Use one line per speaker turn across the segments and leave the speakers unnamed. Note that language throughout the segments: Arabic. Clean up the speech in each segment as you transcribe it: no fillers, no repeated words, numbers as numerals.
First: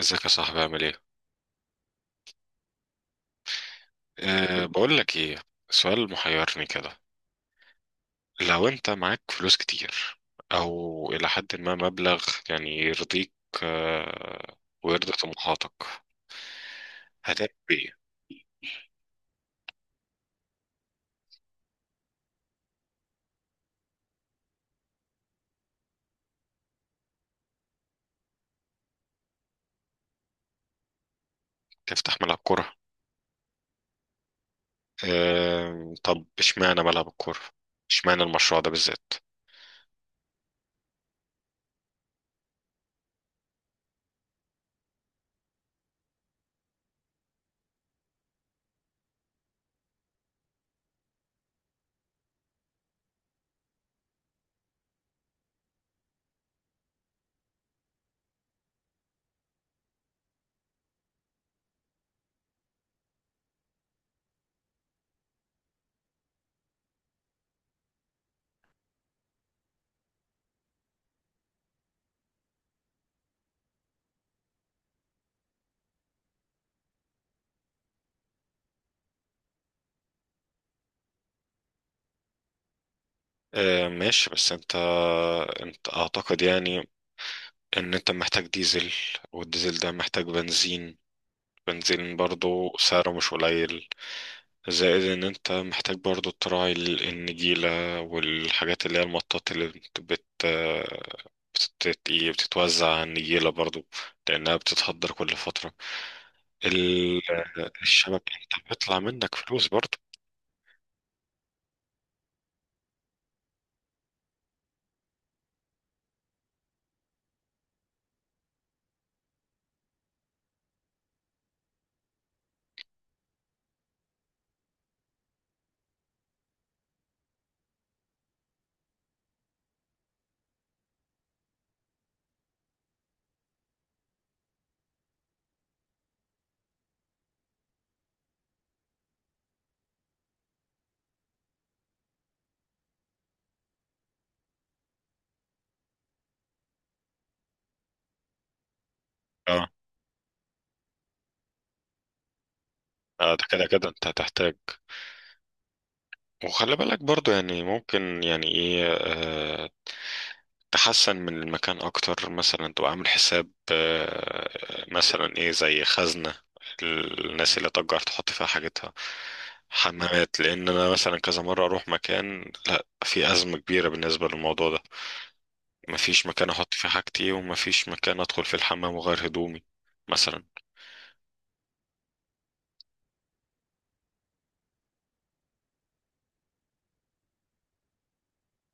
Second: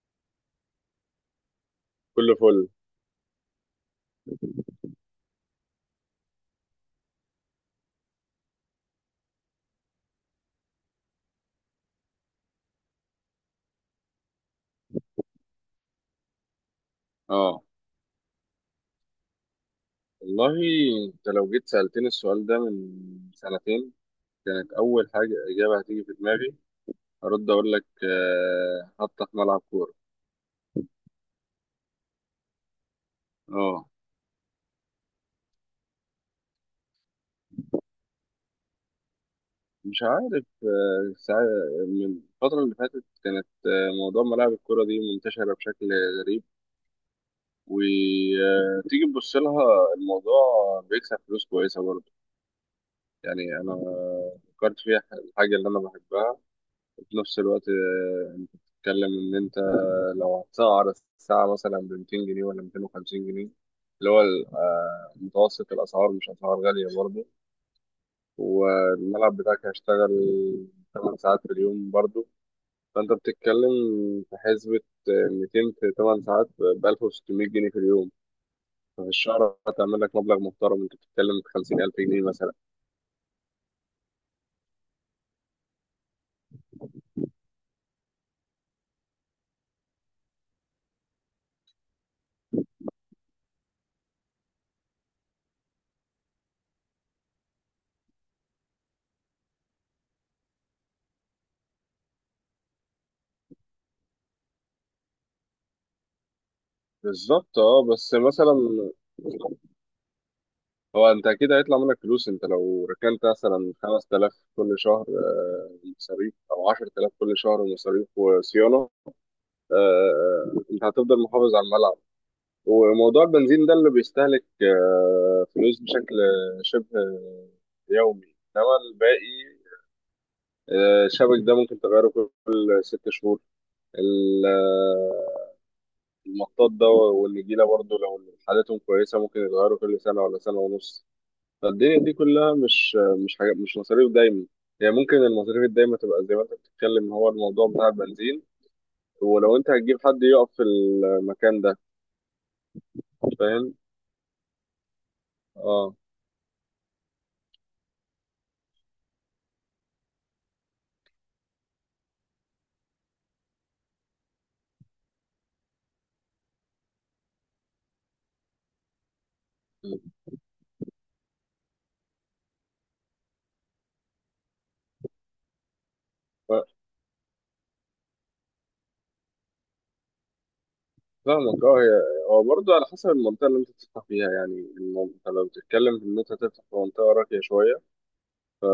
ازيك يا صاحبي عامل ايه؟
كله فل.
بقول لك ايه، سؤال محيرني كده. لو انت معاك فلوس كتير، او الى حد ما مبلغ يعني يرضيك أه ويرضي طموحاتك، هتعمل
اه،
ايه؟
والله انت لو جيت سألتني السؤال ده من سنتين، كانت أول حاجة إجابة هتيجي في دماغي هرد أقول لك حتى في ملعب كورة.
تفتح ملعب كورة؟
اه،
أه، طب اشمعنى ملعب الكورة؟ اشمعنى المشروع ده بالذات؟
مش عارف. ساعة من الفترة اللي فاتت كانت موضوع ملاعب الكورة دي منتشرة بشكل غريب، وتيجي تبص لها الموضوع بيكسب فلوس كويسة برضه. يعني أنا فكرت فيها الحاجة اللي أنا بحبها. في نفس الوقت انت بتتكلم ان انت لو هتسعر الساعة مثلا ب 200 جنيه ولا 250 جنيه، اللي هو متوسط الأسعار مش أسعار غالية برضه. والملعب بتاعك هيشتغل 8 ساعات في اليوم برضه. فأنت بتتكلم في حسبة، 200 في 8 ساعات ب 1600 جنيه في اليوم. ففي الشهر هتعمل لك مبلغ محترم، أنت بتتكلم في 50000 جنيه مثلا.
أه، ماشي. بس انت اعتقد يعني ان انت محتاج ديزل، والديزل ده محتاج بنزين، بنزين برضه سعره مش قليل. زائد ان انت محتاج برضو تراعي النجيلة، والحاجات اللي هي المطاط اللي بت بت بتت- إيه، بتتوزع على النجيلة برضو، لانها بتتهدر كل فترة. ال-
بالظبط اه، بس
الشبكة،
مثلا
انت بيطلع منك فلوس برضو.
هو انت اكيد هيطلع منك فلوس. انت لو ركنت مثلا 5000 كل شهر مصاريف، او 10000 كل شهر مصاريف وصيانه. انت هتفضل محافظ على الملعب. وموضوع البنزين ده اللي بيستهلك فلوس بشكل شبه يومي. انما الباقي الشبك ده ممكن تغيره كل 6 شهور. ال- آه، المطاط ده والنجيله برضه لو حالتهم كويسه ممكن يتغيروا كل سنه ولا سنه ونص. فالدنيا دي كلها مش حاجة، مش مصاريف دايما. يعني ممكن المصاريف الدايمة تبقى زي ما انت بتتكلم، هو الموضوع بتاع البنزين ولو
اه.
انت هتجيب حد يقف في المكان ده.
ده كده
فاهم
كده انت هتحتاج.
اه.
وخلي بالك برضو، يعني ممكن يعني ايه، تحسن من المكان اكتر، مثلا تبقى عامل حساب مثلا ايه، زي خزنة الناس اللي تجار تحط فيها حاجتها، حمامات. لان انا مثلا كذا مرة اروح مكان، لا في ازمة كبيرة بالنسبة للموضوع ده، مفيش مكان
ف-
احط فيه حاجتي ومفيش مكان ادخل فيه الحمام وغير هدومي مثلا.
فاهمك اه، هو برضه على حسب المنطقة اللي انت بتفتح فيها. يعني انت لو بتتكلم في ان انت هتفتح في منطقة راقية شوية،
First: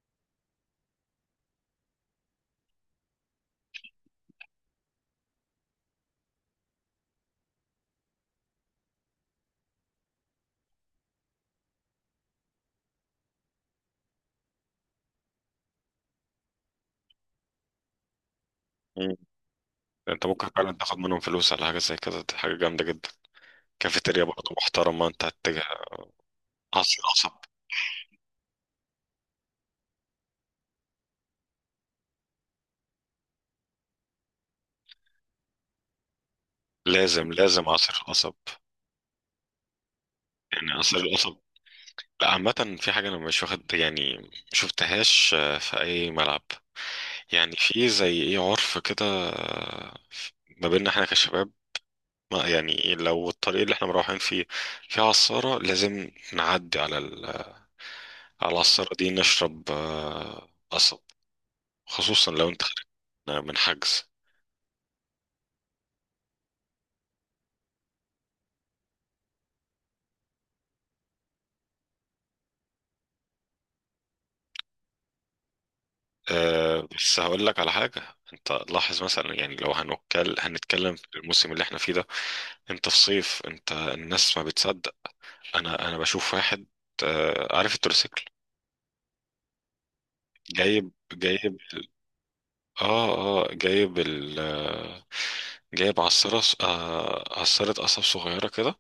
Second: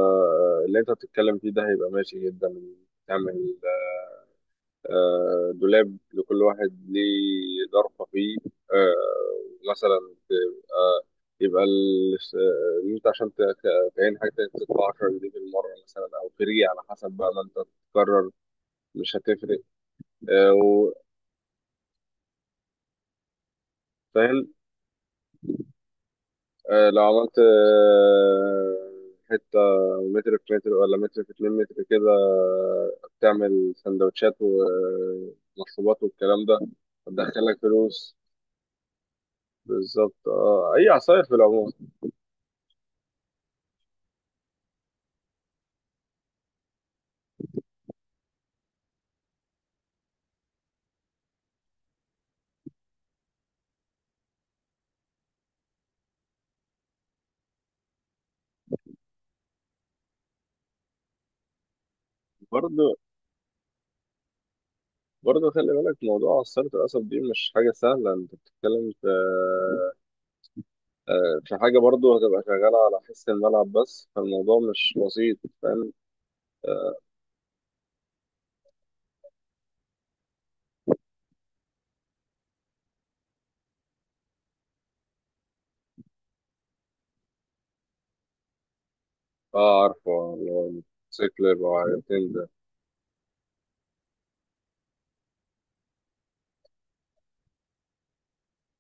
اللي انت بتتكلم فيه ده هيبقى ماشي جدا. تعمل دولاب لكل واحد ليه ظرفة فيه، مثلا. تبقى يبقى إن أنت عشان تعين حاجة تدفع 10 جنيه في المرة مثلا، أو فري على حسب بقى ما أنت تقرر. مش
مم.
هتفرق.
انت ممكن
آه،
فعلا
و-
تاخد منهم فلوس على حاجة زي كده، دي حاجة جامدة جدا. كافيتيريا
فاهم.
برضه محترمة، انت هتجي عصير
لو
قصب.
عملت حتة متر في متر ولا متر في 2 متر كده، تعمل سندوتشات ومشروبات والكلام ده
لازم
هتدخلك
لازم عصير
فلوس.
قصب،
بالظبط
يعني
اه، اي
عصير
عصاير في
القصب.
العموم.
لا، عامة في حاجة أنا مش واخد يعني مشوفتهاش في أي ملعب، يعني في زي إيه، عرف كده. آه، ما بيننا إحنا كشباب، ما يعني لو الطريق اللي إحنا مروحين فيه فيه عصارة لازم نعدي على على العصارة دي نشرب قصب، خصوصا لو أنت خارج
برضه
من حجز.
برضه خلي بالك موضوع عصارة القصب دي مش حاجة سهلة. انت بتتكلم في في حاجة برضه هتبقى شغالة على حس الملعب، بس فالموضوع مش بسيط. فاهم اه.
بس هقول لك على حاجة. أنت لاحظ مثلا، يعني لو هنتكلم هنتكلم في الموسم اللي إحنا فيه ده، أنت في صيف أنت الناس ما بتصدق. انا بشوف واحد عارف التروسيكل،
عارفه اللي هو
جايب
موتوسيكل
جايب،
يبقى عجلتين ده.
اه، اه جايب ال آه، جايب عصارة عصارة قصب صغيرة كده،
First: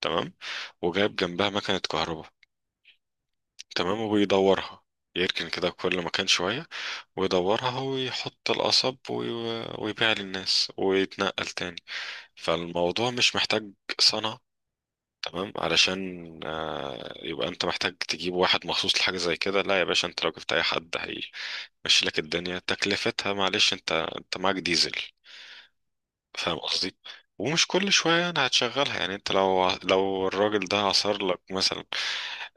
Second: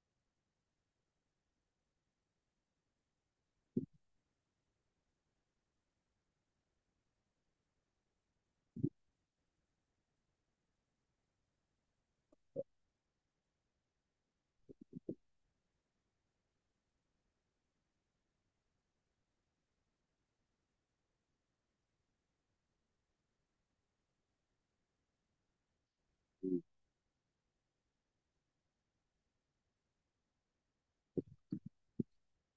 تمام، وجايب جنبها مكنة كهرباء، تمام، وبيدورها. يركن كده كل مكان شوية ويدورها ويحط القصب ويبيع للناس ويتنقل تاني. فالموضوع مش محتاج صنعة، تمام، علشان يبقى انت محتاج تجيب واحد مخصوص لحاجة زي كده. لا يا باشا، انت لو جبت اي حد هي ماشي لك، الدنيا تكلفتها معلش، انت معاك ديزل، فاهم قصدي؟ ومش كل شوية يعني هتشغلها، يعني انت لو الراجل ده عصر لك مثلا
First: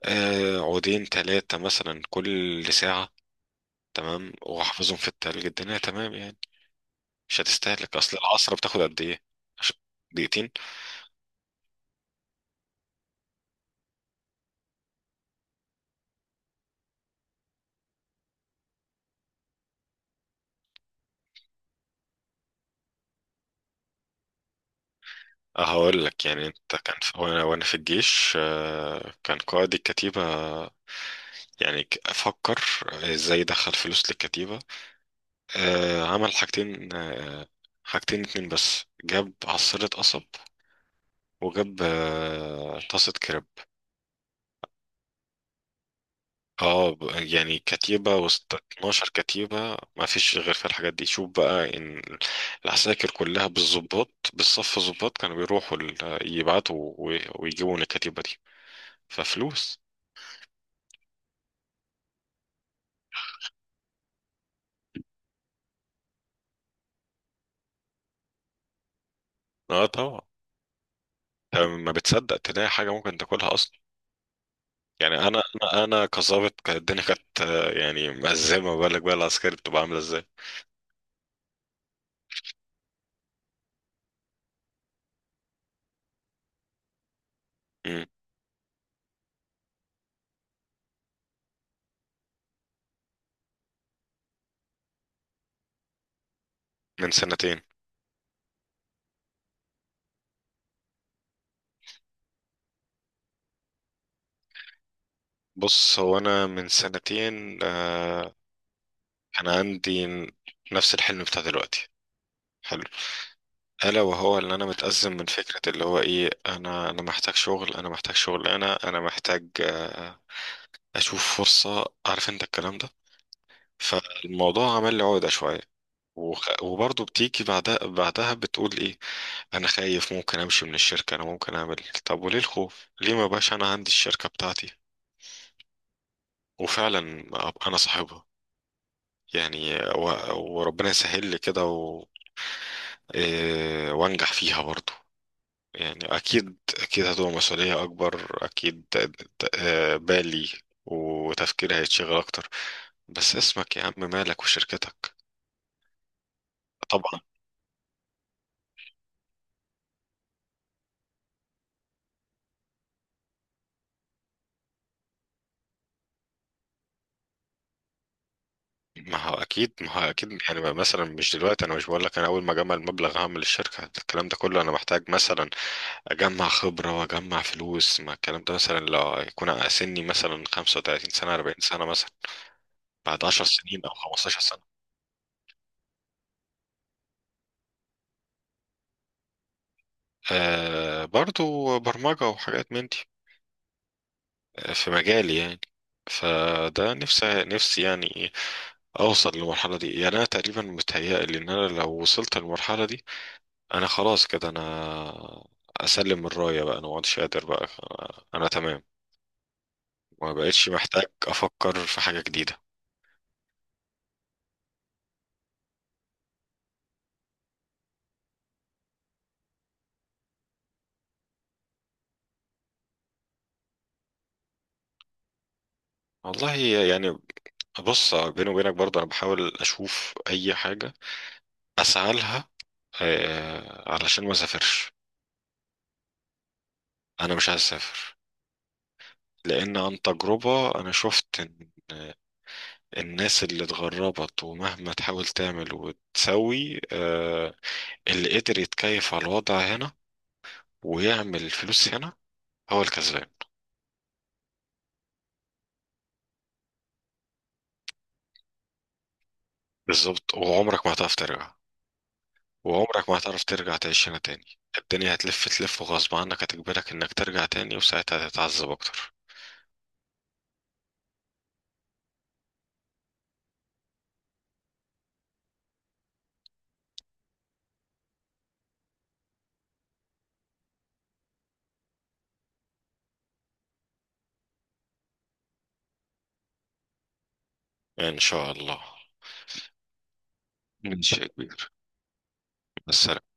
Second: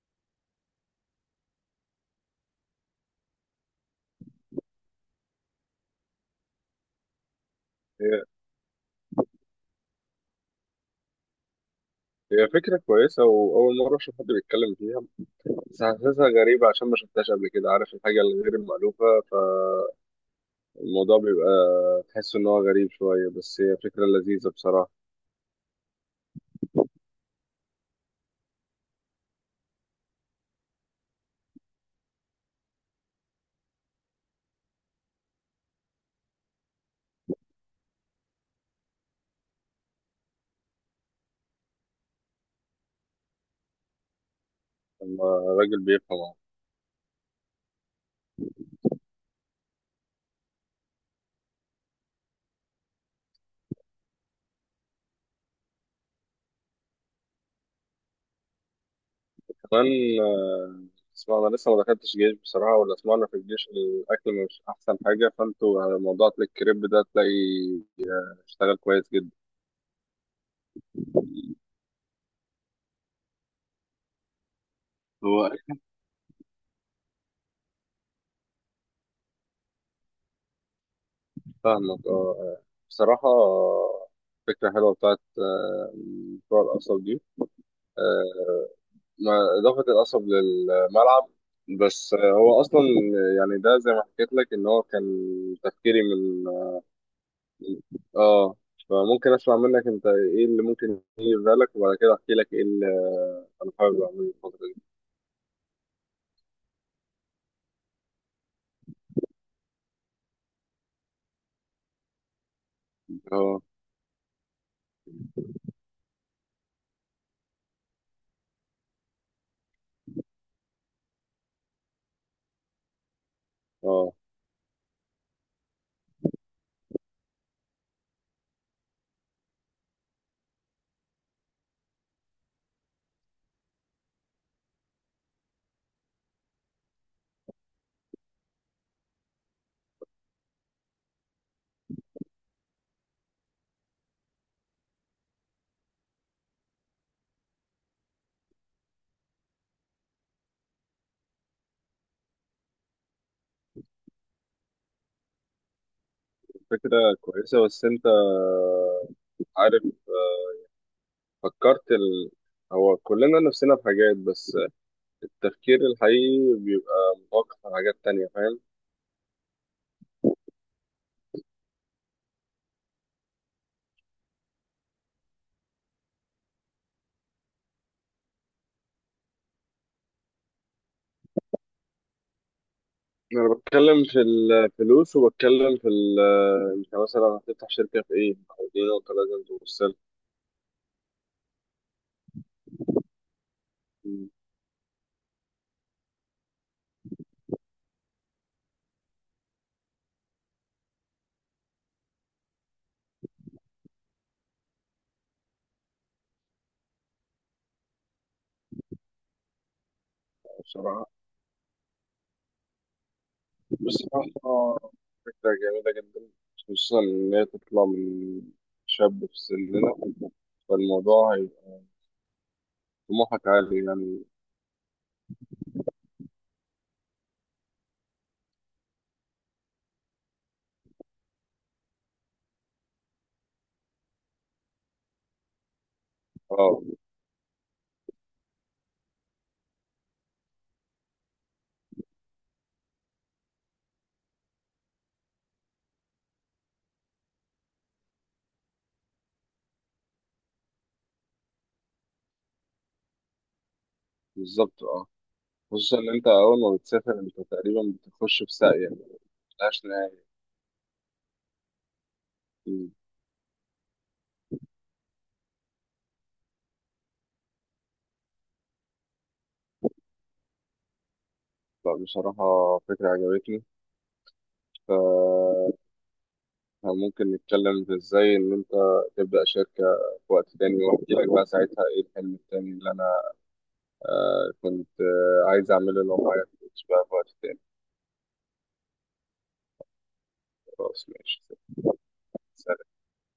عودين تلاتة مثلا كل ساعة، تمام، وحافظهم في التلج، الدنيا تمام يعني، مش هتستهلك.
هي
اصل العصرة بتاخد قد ايه؟ عش- دقيقتين.
هي فكرة كويسة وأول مرة أشوف حد بيتكلم فيها. بس حاسسها غريبة عشان ما شفتهاش قبل كده. عارف الحاجة الغير المألوفة فالموضوع بيبقى تحس إن هو غريب شوية، بس هي فكرة لذيذة بصراحة.
هقول لك يعني، انت كان في وانا في الجيش كان قائد الكتيبة، يعني افكر ازاي ادخل فلوس للكتيبة. عمل حاجتين، حاجتين اتنين بس، جاب عصيرة قصب وجاب طاسة كريب.
لما الراجل بيفهم
اه يعني كتيبة وسط 12 كتيبة ما فيش غير في الحاجات دي. شوف بقى ان العساكر كلها بالظباط بالصف الظباط كانوا بيروحوا يبعتوا ويجيبوا من الكتيبة دي ففلوس.
كمان. آه، اسمع انا لسه ما دخلتش جيش بصراحه، ولا سمعنا في الجيش الاكل مش احسن حاجه. فانتوا على موضوع أكل الكريب ده تلاقي اشتغل كويس جدا.
اه طبعا. ما بتصدق تلاقي حاجة ممكن تاكلها اصلا. يعني انا،
هو أكيد.
انا كظابط كانت الدنيا كانت يعني مأزمة، بالك بقى العسكري بتبقى عاملة ازاي.
فاهمك اه. بصراحه فكره حلوه بتاعت مشروع القصب دي. آه، اضافه القصب للملعب. بس هو اصلا يعني ده زي ما حكيت لك، ان هو كان تفكيري من،
من سنتين.
اه، فممكن اسمع منك انت ايه اللي ممكن يجي في بالك، وبعد كده احكي لك ايه انا حابب اعمل الفترة دي.
بص هو انا من سنتين انا عندي نفس الحلم بتاع دلوقتي. حلو.
اه،
الا وهو ان انا متأزم من فكرة، اللي هو ايه، انا محتاج شغل، انا محتاج شغل، انا محتاج اشوف فرصة، عارف انت الكلام ده.
اه،
فالموضوع عمل لي عقدة شوية. وبرضه بتيجي بعدها بتقول ايه: انا خايف ممكن امشي من الشركة، انا ممكن اعمل إيه؟ طب وليه الخوف؟ ليه ما بقاش انا عندي الشركة بتاعتي، وفعلا أبقى انا صاحبها يعني، وربنا يسهل لي كده و وانجح فيها برضو. يعني اكيد اكيد هتبقى مسؤولية اكبر، اكيد بالي وتفكيري هيتشغل اكتر، بس اسمك يا عم مالك وشركتك.
فكرة
طبعا.
كويسة. بس انت عارف فكرت هو كلنا نفسنا في حاجات، بس التفكير الحقيقي بيبقى متوقف على حاجات تانية. فاهم.
ما هو اكيد ما هو اكيد، يعني مثلا مش دلوقتي، انا مش بقول لك انا اول ما اجمع المبلغ هعمل الشركه الكلام ده كله. انا محتاج مثلا اجمع خبره واجمع فلوس، ما الكلام ده مثلا لو يكون سني مثلا 35 سنه، 40 سنه مثلا، بعد 10
انا
سنين او
بتكلم في
15.
الفلوس وبتكلم في انت مثلا هتفتح شركة في ايه؟ او دي نقطة لازم تبص لها.
برضو برمجة وحاجات من دي، في مجالي يعني. فده نفسي نفسي يعني أوصل للمرحلة دي. يعني أنا تقريبا متهيألي إن أنا لو وصلت للمرحلة دي أنا خلاص كده، أنا أسلم الراية بقى، أنا مقعدش قادر بقى، أنا تمام، ما بقتش محتاج
بصراحة
أفكر في حاجة جديدة.
بصراحة فكرة جميلة جدا، خصوصا ان هي تطلع من شاب في سننا. فالموضوع طموحك عالي يعني.
والله يعني، بص بيني وبينك برضه، أنا بحاول أشوف أي حاجة أسعى لها علشان ما أسافرش.
اه
أنا مش عايز أسافر، لأن عن تجربة أنا شفت إن الناس اللي اتغربت ومهما تحاول تعمل وتسوي اللي قدر يتكيف على الوضع هنا ويعمل فلوس هنا هو الكسبان.
بالظبط اه. خصوصا ان انت اول ما بتسافر انت تقريبا بتخش في ساقية ملهاش نهاية.
بالظبط، وعمرك ما هتعرف ترجع،
مم.
وعمرك ما هتعرف ترجع تعيش هنا تاني. الدنيا هتلف تلف وغصب عنك هتجبرك إنك ترجع تاني، وساعتها هتتعذب أكتر.
لا، بصراحة فكرة عجبتني. ف- فممكن نتكلم في ازاي ان انت تبدأ شركة في وقت تاني، واحكي لك بقى ساعتها ايه الحلم التاني اللي انا كنت عايز اعمله لو معايا فلوس بقى في وقت تاني.
إن شاء الله.
خلاص
ماشي يا
ماشي.
كبير، بس